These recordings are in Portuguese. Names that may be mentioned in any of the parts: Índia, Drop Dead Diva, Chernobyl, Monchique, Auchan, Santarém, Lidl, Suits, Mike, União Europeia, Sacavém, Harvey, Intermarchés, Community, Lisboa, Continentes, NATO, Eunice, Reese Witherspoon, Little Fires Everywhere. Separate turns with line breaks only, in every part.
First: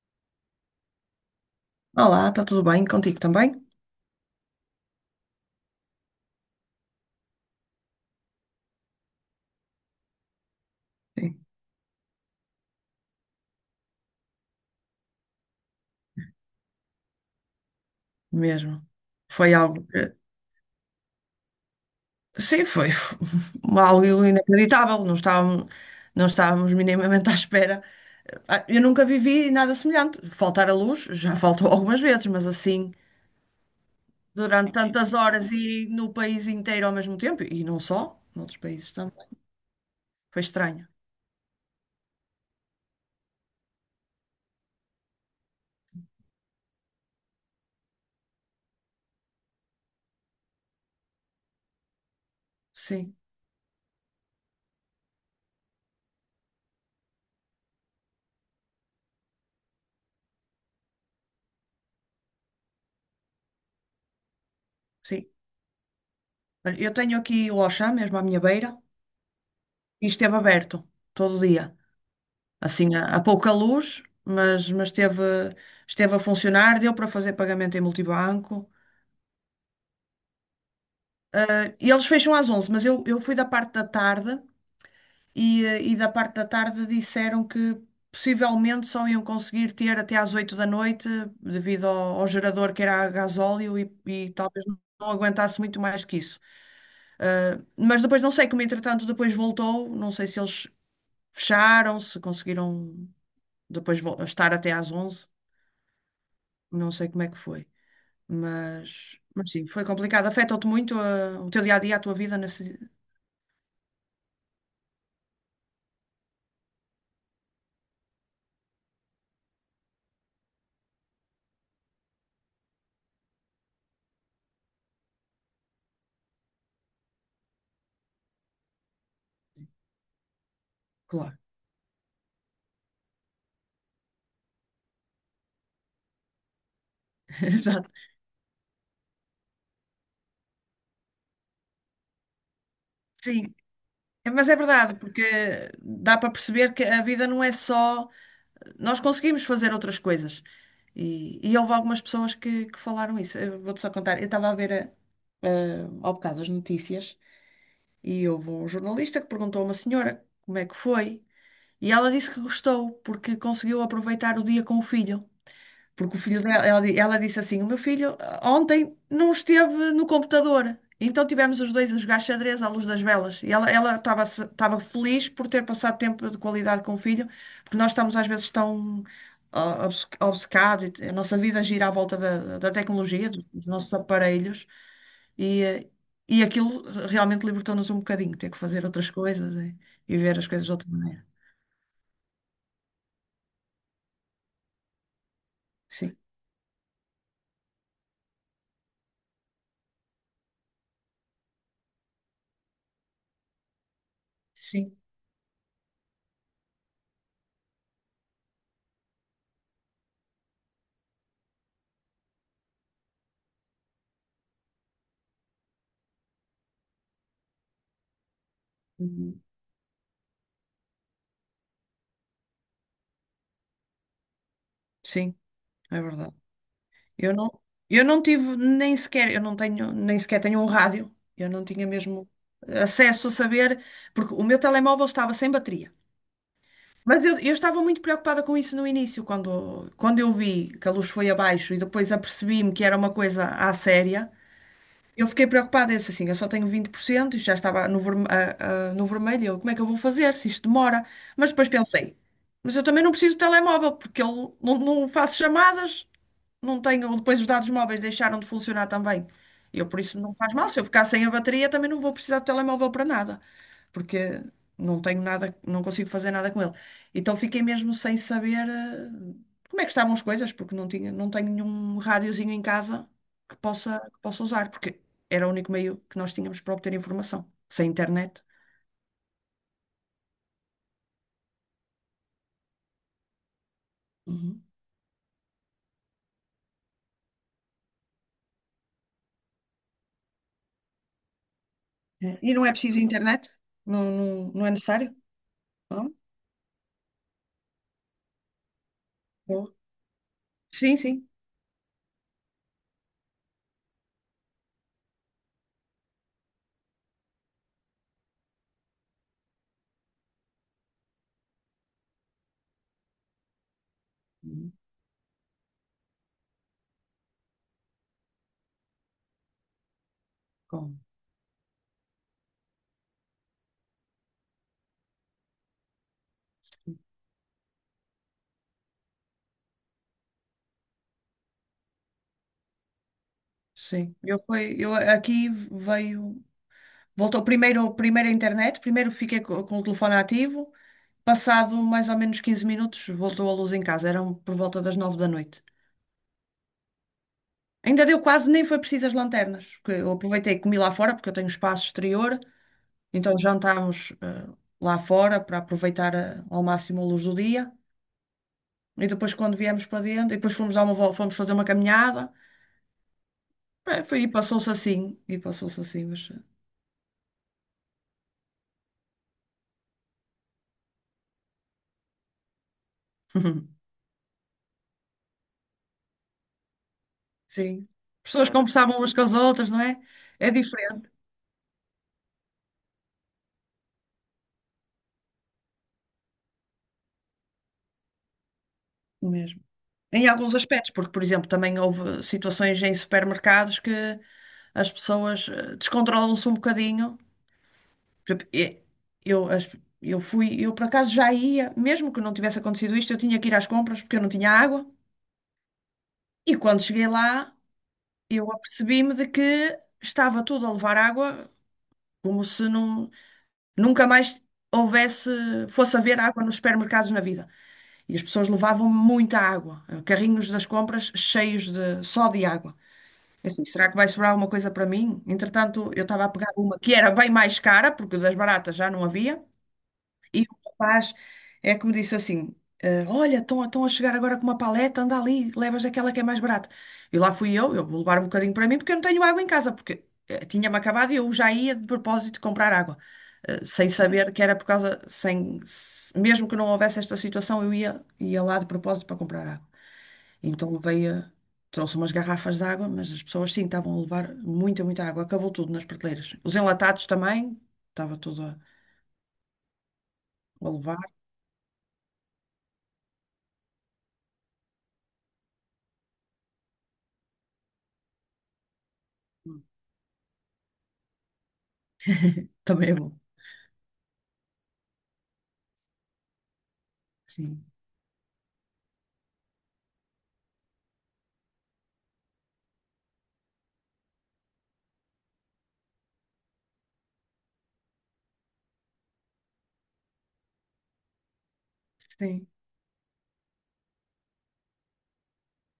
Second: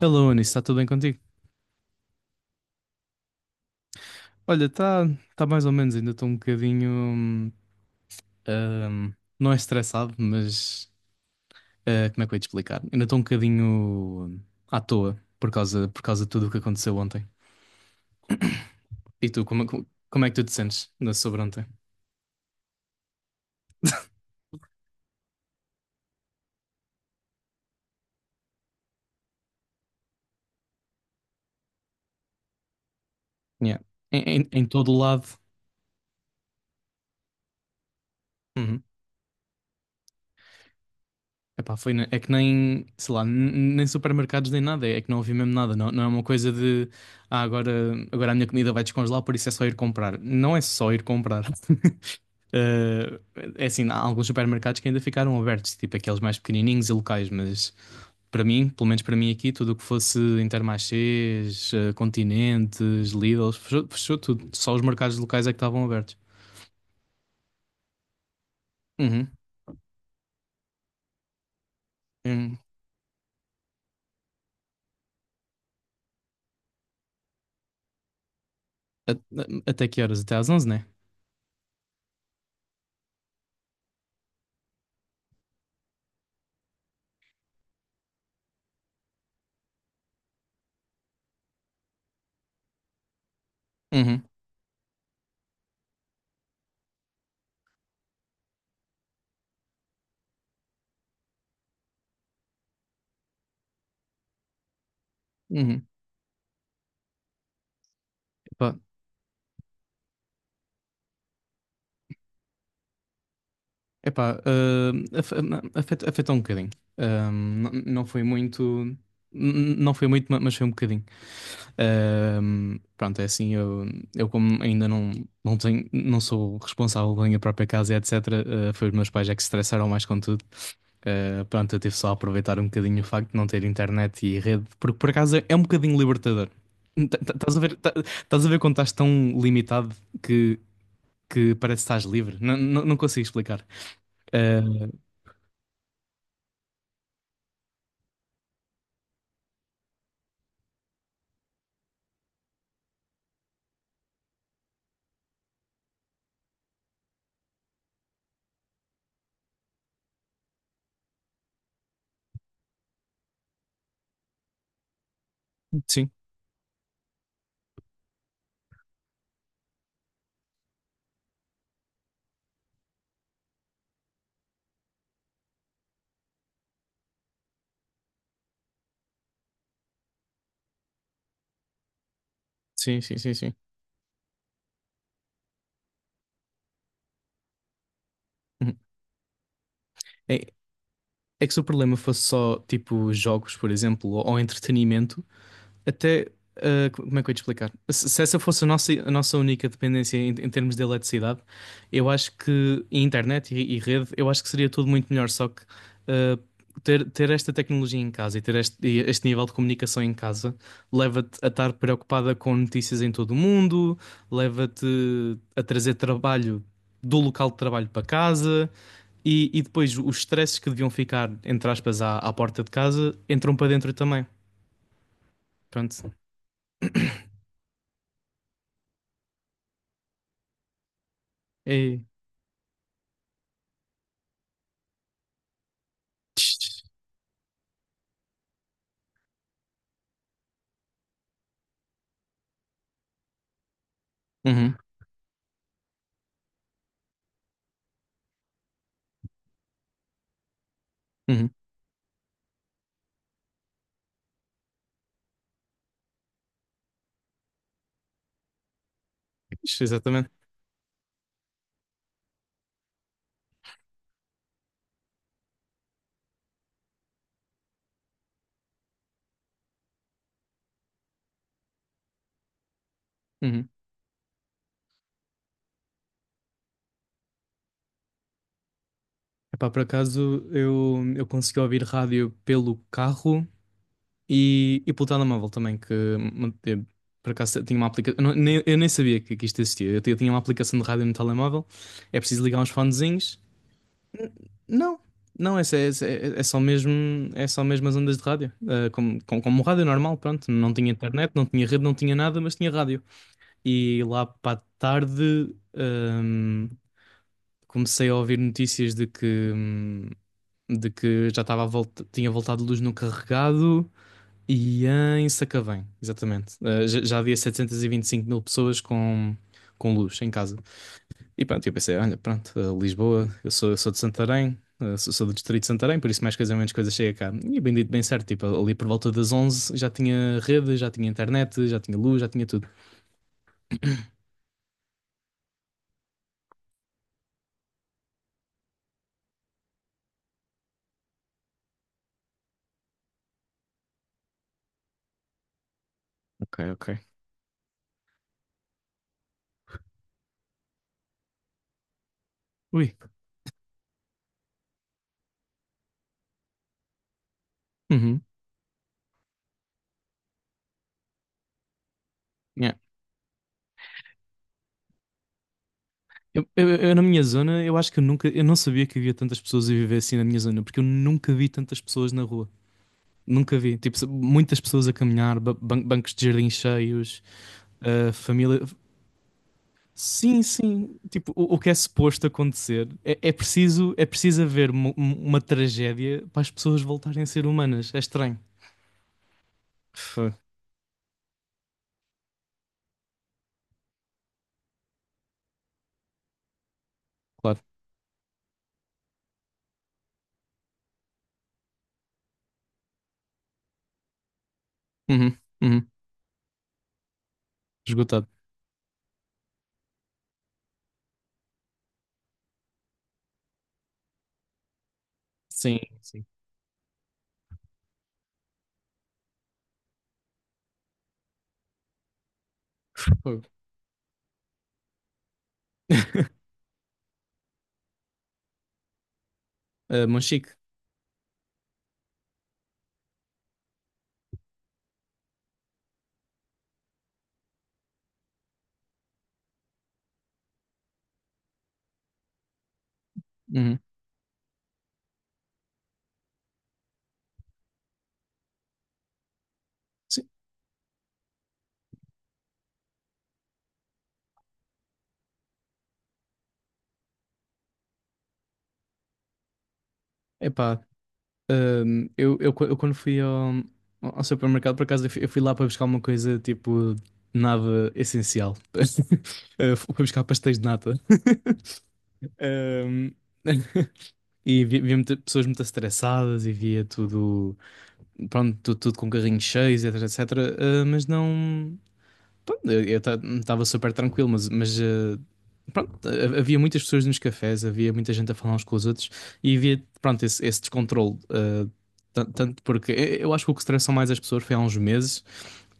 Hello, Anis, está tudo bem contigo?
Olá, está tudo bem contigo também?
Olha, está tá tá mais ou menos, ainda estou um bocadinho, hum, não é estressado, mas.
Sim,
Como é que eu ia te explicar? Ainda estou um bocadinho, à toa por causa de tudo o que aconteceu ontem.
mesmo.
E tu,
Foi
como,
algo
como
que...
como é que tu te sentes sobre ontem?
Sim, algo inacreditável. Não estávamos minimamente à espera. Eu nunca vivi nada semelhante. Faltar a luz já faltou algumas vezes, mas assim,
Yeah. Em
durante
todo o
tantas
lado.
horas e no país inteiro ao mesmo tempo, e não só, noutros
Uhum.
países também. Foi estranho.
Epá, foi, é que nem, sei lá, nem supermercados nem nada, é que não havia mesmo nada, não, não é uma coisa de, ah, agora, agora a minha comida vai descongelar, por isso é só ir comprar. Não é só ir comprar.
Sim,
Eh, É assim, há alguns supermercados que ainda ficaram abertos, tipo aqueles mais pequenininhos e locais, mas para mim, pelo menos para mim aqui, tudo o que fosse Intermarchés, Continentes, Lidl, fechou, fechou tudo. Só os mercados
sim.
locais é que estavam abertos.
Olha, eu tenho aqui o Auchan mesmo à minha beira
Uhum.
e esteve aberto todo dia.
Hum.
Assim a pouca luz, mas esteve a funcionar, deu para fazer pagamento em multibanco.
Até que horas? Até às 11, né?
E eles fecham às 11 mas eu fui da parte da tarde e da parte da tarde disseram que possivelmente só iam conseguir ter até às 8 da noite, devido ao gerador que era a gasóleo e,
Uhum.
e talvez não aguentasse muito mais que isso. Mas depois não sei como entretanto depois voltou, não sei se eles fecharam, se conseguiram depois estar até às 11,
Uhum.
não sei como é que foi.
Epá,
Mas sim, foi complicado. Afeta-te muito o teu dia a dia, a tua vida nesse.
Epá, ah, afe- afet- afetou um bocadinho. Não foi muito, mas foi um bocadinho. Pronto, é assim, eu como ainda não tenho, não sou responsável pela minha própria casa, e etc. Foi os meus pais é que se estressaram mais com tudo.
Claro,
Pronto, eu tive só a aproveitar um bocadinho o facto de não ter internet e rede, porque por acaso é um bocadinho libertador. Estás a ver?
exato.
Tás a ver quando estás tão limitado que, parece que estás livre? Não, não, não consigo
Sim,
explicar.
mas é
Eh,
verdade, porque dá para perceber que a vida não é só. Nós conseguimos fazer outras coisas. E houve algumas pessoas que falaram isso. Eu vou-te só contar. Eu estava a ver ao bocado as notícias. E houve um jornalista que perguntou a uma senhora como é que foi. E ela disse que gostou, porque conseguiu aproveitar o dia com o filho.
Sim,
Porque o filho dela, ela disse assim: O meu filho, ontem não esteve no computador. Então tivemos os dois a jogar xadrez à luz das velas. E ela estava estava feliz por ter passado tempo de qualidade com o filho, porque nós estamos às vezes tão obcecados, a nossa vida gira à volta da
sim, sim,
tecnologia,
sim, sim.
dos nossos aparelhos, e, eh, e aquilo realmente libertou-nos um bocadinho, ter que
Uhum.
fazer outras coisas e ver as
É,
coisas de outra maneira.
É que se o problema fosse só tipo jogos, por exemplo, ou entretenimento,
Sim,
até, como é que eu ia te explicar? Se essa fosse a nossa única dependência, em termos de eletricidade, eu acho que e internet, e rede, eu acho que seria tudo
sim.
muito melhor. Só que, ah, ter esta tecnologia em casa e ter este nível de comunicação em casa leva-te a estar preocupada com notícias em todo o mundo, leva-te a trazer trabalho do local de trabalho para casa.
Uhum.
E depois os stresses que deviam ficar, entre aspas, à porta de casa, entram para dentro também.
Sim, é
Pronto.
verdade. Eu não, eu não tive nem sequer, eu não tenho, nem sequer tenho um rádio. Eu não tinha
E...
mesmo acesso a saber, porque o meu telemóvel estava sem bateria. Mas eu estava muito preocupada com isso no início, quando eu vi que a luz foi abaixo e depois apercebi-me que era uma coisa à séria.
Uhum,
Eu fiquei preocupada, eu disse assim, eu só tenho 20% e já estava no vermelho. Como é que eu vou fazer se isto demora? Mas
uhum.
depois pensei, mas eu também não preciso de telemóvel, porque ele, não faço chamadas, não tenho, depois os dados móveis deixaram de funcionar também. Por isso,
Exatamente.
não faz mal. Se eu ficar sem a bateria, também não vou precisar do telemóvel para nada, porque não tenho nada, não consigo fazer nada com ele. Então fiquei mesmo sem saber como é que estavam as coisas, porque não tenho nenhum rádiozinho em casa que
Uhum.
possa, que possa usar, porque era o único meio que nós tínhamos para obter informação, sem internet.
Epá, por acaso eu, consegui ouvir rádio pelo carro
Uhum.
e pelo telemóvel também, por acaso tinha uma aplicação. Eu nem sabia que isto existia. Tinha uma aplicação de rádio no telemóvel. É
É.
preciso
E
ligar
não
uns
é preciso
fonezinhos.
internet? Não, não, não é
Não,
necessário?
não,
Não?
é só mesmo as ondas de rádio. Como
Boa.
rádio normal, pronto. Não tinha
Sim, sim.
internet, não tinha rede, não tinha nada, mas tinha rádio. E lá para a tarde, comecei a ouvir notícias de que, já estava a volta, tinha voltado luz no carregado
Uhum.
e em Sacavém, exatamente. Eh, já havia 725.000 pessoas com, luz em casa.
Bom.
E pronto, eu pensei, olha, pronto, Lisboa, eu sou, de Santarém, sou do distrito de Santarém, por isso mais coisa menos coisa chega cá. E bendito bem certo, tipo, ali por volta das 11 já tinha rede, já tinha internet, já tinha luz, já tinha tudo.
Sim, eu aqui veio, voltou primeiro a internet, primeiro fiquei com o telefone ativo, passado mais ou menos 15 minutos voltou a luz em casa, eram por volta das 9 da noite.
Ok, ok.
Ainda deu quase, nem foi preciso as lanternas, que eu aproveitei e comi lá fora, porque eu tenho espaço exterior,
Ui.
então jantámos lá fora para aproveitar ao máximo a luz do dia,
Uhum.
e depois quando viemos para dentro, e depois fomos dar uma volta, fomos fazer uma caminhada.
Yeah.
Foi, e passou-se assim, mas...
Eu, na minha zona, eu acho que eu não sabia que havia tantas pessoas a viver assim na minha zona, porque eu nunca vi tantas pessoas na rua. Nunca vi, tipo, muitas pessoas a caminhar, bancos de jardim cheios,
Sim. Pessoas
família.
conversavam umas com as outras, não é?
Sim,
É
sim.
diferente
Tipo, o que é suposto acontecer é, é preciso haver tragédia para as pessoas voltarem a ser humanas. É estranho.
mesmo. Em
Fã,
alguns aspectos, porque, por exemplo, também houve situações em supermercados que as pessoas, descontrolam-se um bocadinho.
Claro.
Por exemplo, e- Eu, as- eu fui, eu por acaso já ia, mesmo que não tivesse acontecido isto, eu tinha que ir às compras porque eu não tinha água.
Uhum, uhum.
E quando cheguei lá,
Esgotado.
eu apercebi-me de que estava tudo a levar água, como se nunca mais houvesse,
Sim,
fosse haver
sim.
água nos supermercados na vida. E as pessoas levavam muita água, carrinhos das compras cheios de só de água.
Fogo.
Eu assim, será que vai sobrar alguma coisa para mim? Entretanto, eu estava a pegar uma que era bem mais cara, porque das baratas já não havia,
Ah,
e
Monchique.
o rapaz é que me disse assim: Olha, estão a chegar agora com uma paleta, anda ali, levas aquela que é mais barata. E lá fui eu vou levar um bocadinho para mim porque eu não tenho água em casa, porque tinha-me acabado e eu já ia de propósito comprar água,
Uhum.
sem saber que era por causa. Sem, se- Mesmo que não houvesse esta situação, eu ia lá de propósito para comprar água.
Sim.
Então, trouxe umas garrafas de água, mas as pessoas sim estavam a levar muita, muita água. Acabou tudo nas prateleiras. Os enlatados também, estava tudo a
Epá,
levar.
eu quando fui ao, supermercado, por acaso, eu fui lá para buscar uma coisa tipo nada essencial. Ah, fui buscar pastéis de nata.
Também é
Ahm,
bom.
E pessoas muito estressadas e via tudo,
Sim,
pronto, tudo tudo, com carrinhos cheios, etc, etc. Ah, mas não. Pronto, eu estava super tranquilo, mas, pronto. Havia muitas pessoas nos cafés, havia muita gente a falar uns com os outros e havia, pronto, esse descontrole.
sim,
Tanto porque eu acho que o que estressou mais as pessoas foi há uns meses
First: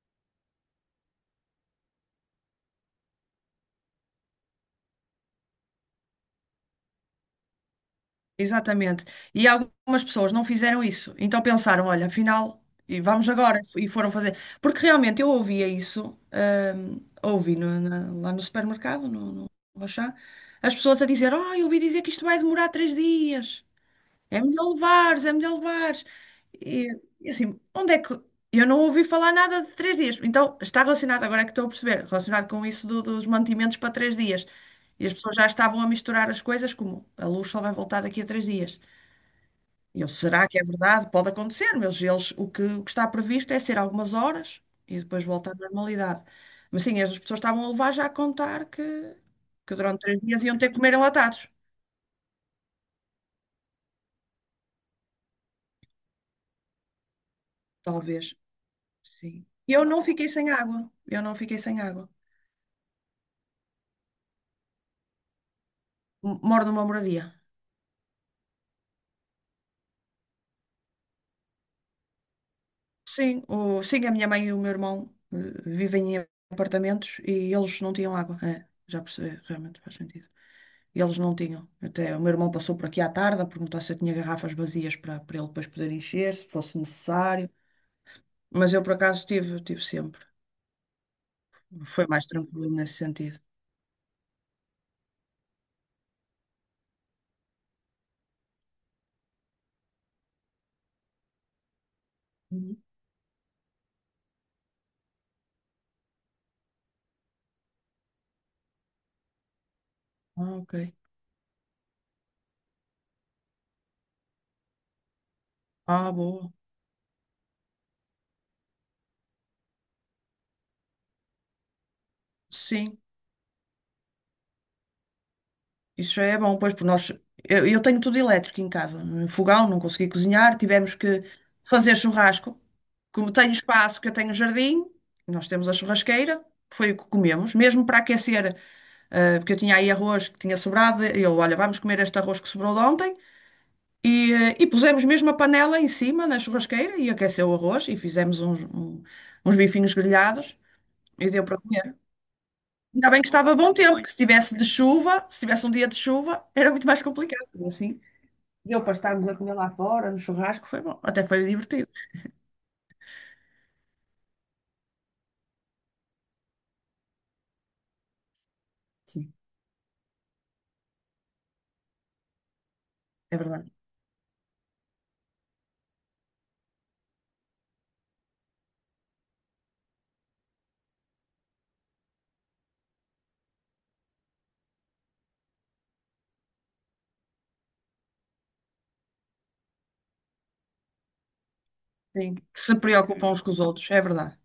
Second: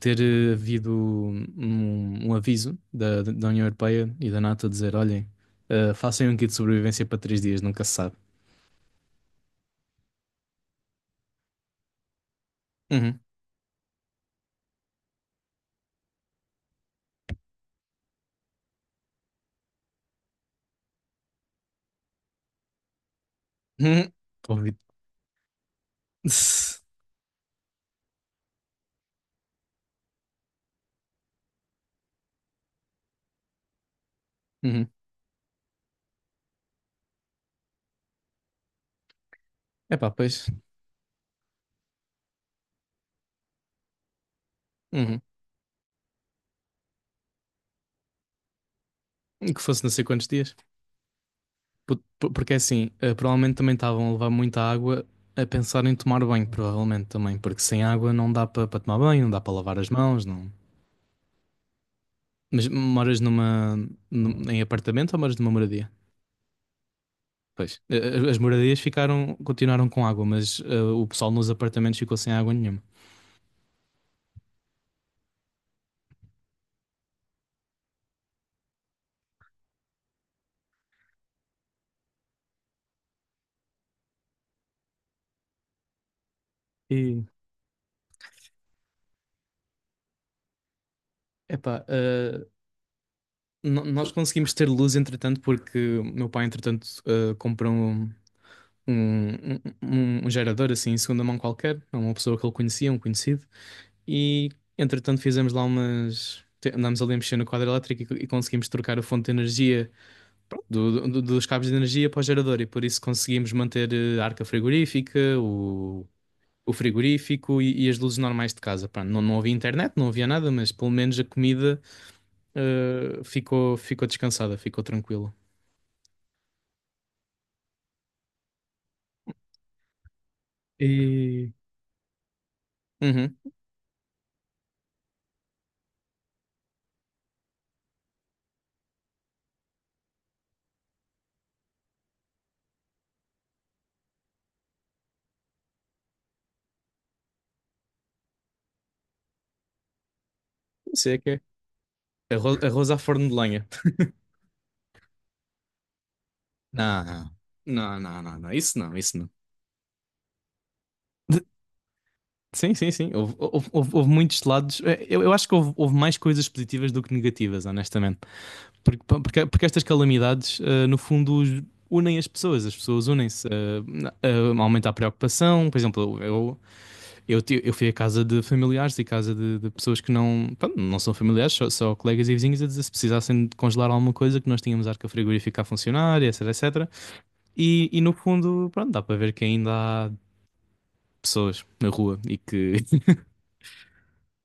ter, havido um aviso da, União Europeia e da NATO a dizer: olhem, façam um kit de sobrevivência para 3 dias, nunca se sabe.
exatamente. E algumas pessoas não fizeram isso, então pensaram, olha, afinal, e
Uhum.
vamos agora, e foram fazer. Porque realmente eu ouvia isso, ouvi lá no supermercado, no Auchan, as pessoas a dizer, eu ouvi dizer que isto vai demorar 3 dias.
Uhum.
É melhor
Covid.
levares, é melhor levares.
Tss.
E, e assim, onde é que. Eu não ouvi falar nada de 3 dias. Então, está relacionado, agora é que estou a perceber, relacionado com isso dos mantimentos para 3 dias.
Uhum.
E as pessoas já estavam a misturar as coisas, como a luz só vai voltar daqui a 3 dias. E eu,
Epá, pois.
será que é verdade? Pode acontecer, mas eles, o que está previsto é ser algumas horas e
Uhum.
depois voltar à normalidade. Mas sim, as pessoas estavam a levar já a contar que,
Que
que
fosse não
durante
sei
três
quantos
dias
dias.
iam ter que comer enlatados.
Porque é assim, provavelmente também estavam a levar muita água a pensar em tomar banho, provavelmente também. Porque sem água não
Talvez.
dá para tomar banho, não dá
Sim.
para
E
lavar
eu
as
não
mãos,
fiquei sem
não.
água. Eu não fiquei sem água.
Mas moras em apartamento ou moras numa moradia?
Moro numa moradia.
Pois. As moradias ficaram, continuaram com água, mas, o pessoal nos apartamentos ficou sem água nenhuma.
Sim, sim, a minha mãe e o meu irmão eh, vivem em apartamentos e eles não tinham água. É, já percebi, realmente faz sentido. E eles não tinham. Até o meu irmão passou por aqui à tarde a perguntar se eu tinha garrafas vazias para ele depois poder encher, se fosse
E,
necessário. Mas eu, por acaso, tive sempre.
epá,
Foi mais
eh,
tranquilo nesse sentido.
no- Nós conseguimos ter luz, entretanto, porque o meu pai, entretanto, comprou um, um, um gerador assim em segunda mão qualquer, a uma pessoa que ele
Uhum.
conhecia, um conhecido, e entretanto fizemos lá umas. Te- andámos ali a mexer no quadro elétrico e conseguimos trocar a fonte de energia
Ah, ok.
dos cabos de energia para o gerador, e por isso conseguimos manter, a arca frigorífica,
Ah, boa.
o frigorífico e, as luzes normais de casa. Pá, não, não havia internet, não havia nada, mas pelo menos a comida,
Sim.
ficou descansada, ficou tranquila.
Isso já é bom, pois, porque nós. Eu tenho tudo elétrico em casa. Um fogão, não consegui cozinhar, tivemos que
E.
fazer churrasco. Como
Uhum,
tenho espaço, que eu tenho jardim, nós temos a churrasqueira, foi o que comemos. Mesmo para aquecer, porque eu tinha aí arroz que tinha sobrado, olha, vamos comer este arroz que sobrou de ontem. E pusemos mesmo a panela em cima na churrasqueira e aqueceu o arroz e fizemos uns bifinhos grelhados
não sei o
e
que é.
deu para comer.
Arroz, arroz à
Ainda bem
forno
que
de
estava
lenha.
bom tempo, que se tivesse de chuva, se tivesse um dia de chuva, era muito
Não,
mais complicado,
não,
assim.
não, não, não,
E
isso
eu para
não, isso
estarmos
não.
a comer lá fora, no churrasco, foi bom. Até foi
De-
divertido.
Sim, sim, sim. Houve muitos lados. Eu, acho que houve mais coisas positivas do que negativas, honestamente.
Sim,
Porque estas calamidades, no fundo, unem as pessoas. As pessoas
é
unem-se.
verdade.
Aumenta a preocupação. Por exemplo, eu fui à casa de familiares e casa de, pessoas que não, pronto, não são familiares, só, colegas e vizinhos, a dizer se precisassem de congelar alguma coisa que nós tínhamos arca frigorífica a funcionar, etc, etc. E no fundo, pronto, dá para ver que ainda há pessoas na rua
Sim.
e
Que
que.
se preocupam uns com os outros, é verdade.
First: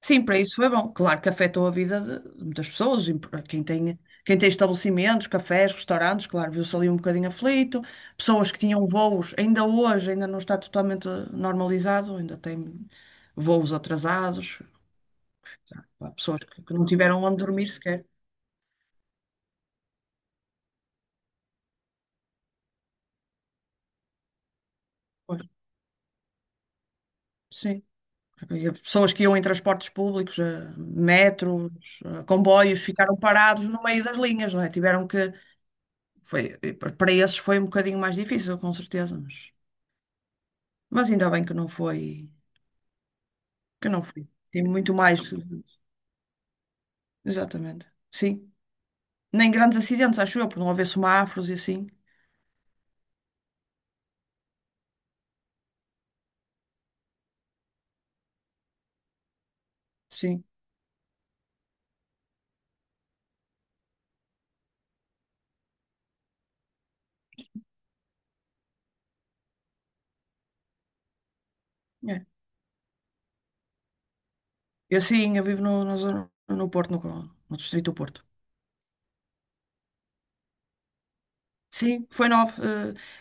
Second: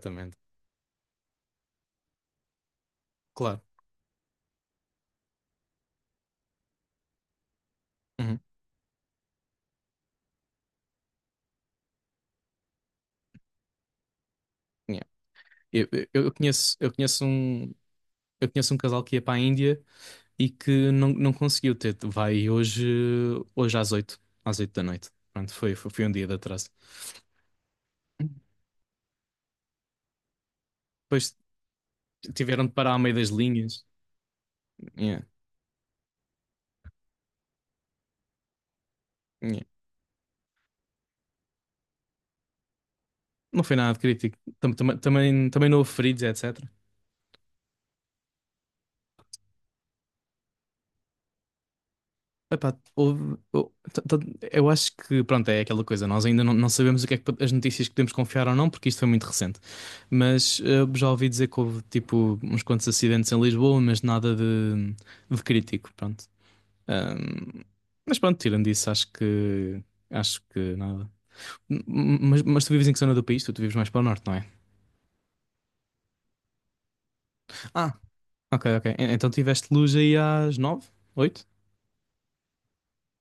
Sim, para isso foi bom. Claro que afetou a vida de muitas pessoas. E... Quem
claro.
tem, quem tem estabelecimentos, cafés, restaurantes, claro, viu-se ali um bocadinho aflito.
Uhum.
Pessoas que tinham voos, ainda hoje, ainda não está totalmente normalizado, ainda tem voos atrasados.
Yeah. Eu, eu-
Há
eu
pessoas que
conheço,
não
eu
tiveram
conheço
onde dormir
um,
sequer.
eu conheço um casal que ia para a Índia e que não, não conseguiu ter. Vai hoje, às 8 da noite.
Pois,
Pronto, foi um dia de atraso.
sim. E pessoas que iam em transportes públicos,
Depois
metros,
tiveram de
comboios,
parar ao meio
ficaram
das
parados no
linhas.
meio das linhas, não é? Tiveram
Yeah,
que. Foi, para esses foi um bocadinho mais difícil, com certeza, mas,
yeah.
mas ainda bem que não foi.
Não foi
Que
nada de
não foi.
crítico.
Tem muito mais.
Também não houve feridos, etc.
Exatamente. Sim. Nem grandes acidentes, acho eu, por não haver semáforos e assim.
Epá, eu acho que, pronto, é aquela coisa, nós ainda não, não sabemos o que é que, as notícias que podemos confiar ou não, porque isto foi muito recente.
Sim.
Mas, já ouvi dizer que houve tipo uns quantos acidentes em Lisboa, mas nada de, crítico, pronto. Ahm, mas pronto, tirando isso, acho que nada.
É.
Mas, tu vives em que zona do país? Tu vives mais para o norte, não é?
Eu sim, eu vivo no Porto, no Distrito
Ah,
do Porto.
ok, ok. E- Então tiveste luz aí às 9? 8?
Sim, foi 9.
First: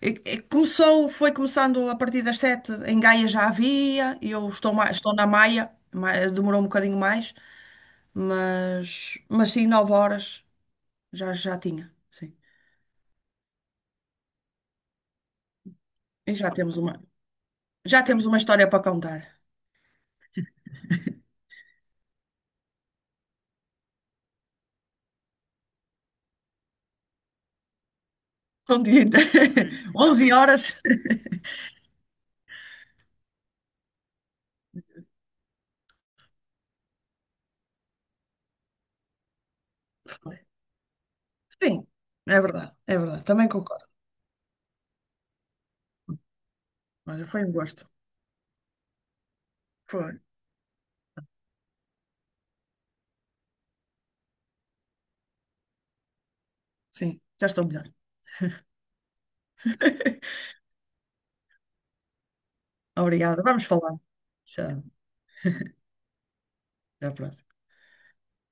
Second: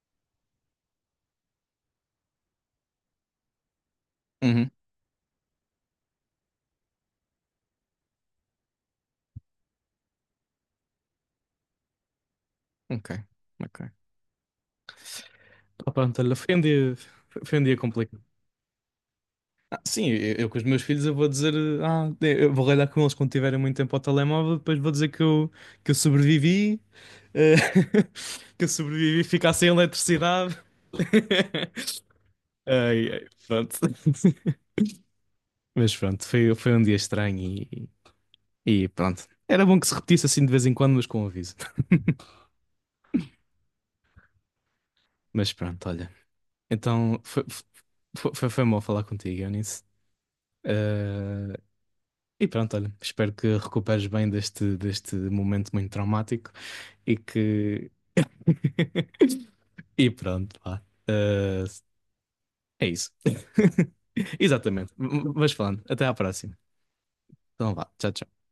E começou, foi começando a partir das 7. Em Gaia já havia, e eu
Uhum.
estou na Maia, demorou um bocadinho mais, mas sim, 9 horas já tinha. Sim.
Ok, ok. Ah, pronto,
E
olha,
já temos uma,
foi um dia
já
complicado.
temos uma história para contar.
Sim, eu, com os meus filhos eu vou dizer, eu vou ralhar com eles quando tiverem muito tempo ao telemóvel, depois vou dizer que eu, que eu sobrevivi, eh, que eu
Um dia
sobrevivi a ficar sem
inteiro. Onze
eletricidade.
horas.
Ai, ai, pronto. Mas pronto, foi um dia estranho e pronto. Era bom que se repetisse
Foi.
assim de vez em quando, mas com aviso.
Sim, é verdade, é verdade. Também concordo.
Mas pronto, olha. Então
Olha, foi um gosto.
foi bom falar contigo, Eunice.
Foi.
Eh, E pronto, olha, espero que recuperes bem deste, momento muito traumático e
Sim, já estou melhor.
que. E pronto, pá. Eh, É isso.
Obrigada. Vamos falar. Já,
Exatamente. Mas falando, até à próxima.
já pronto.
Então vá, tchau, tchau.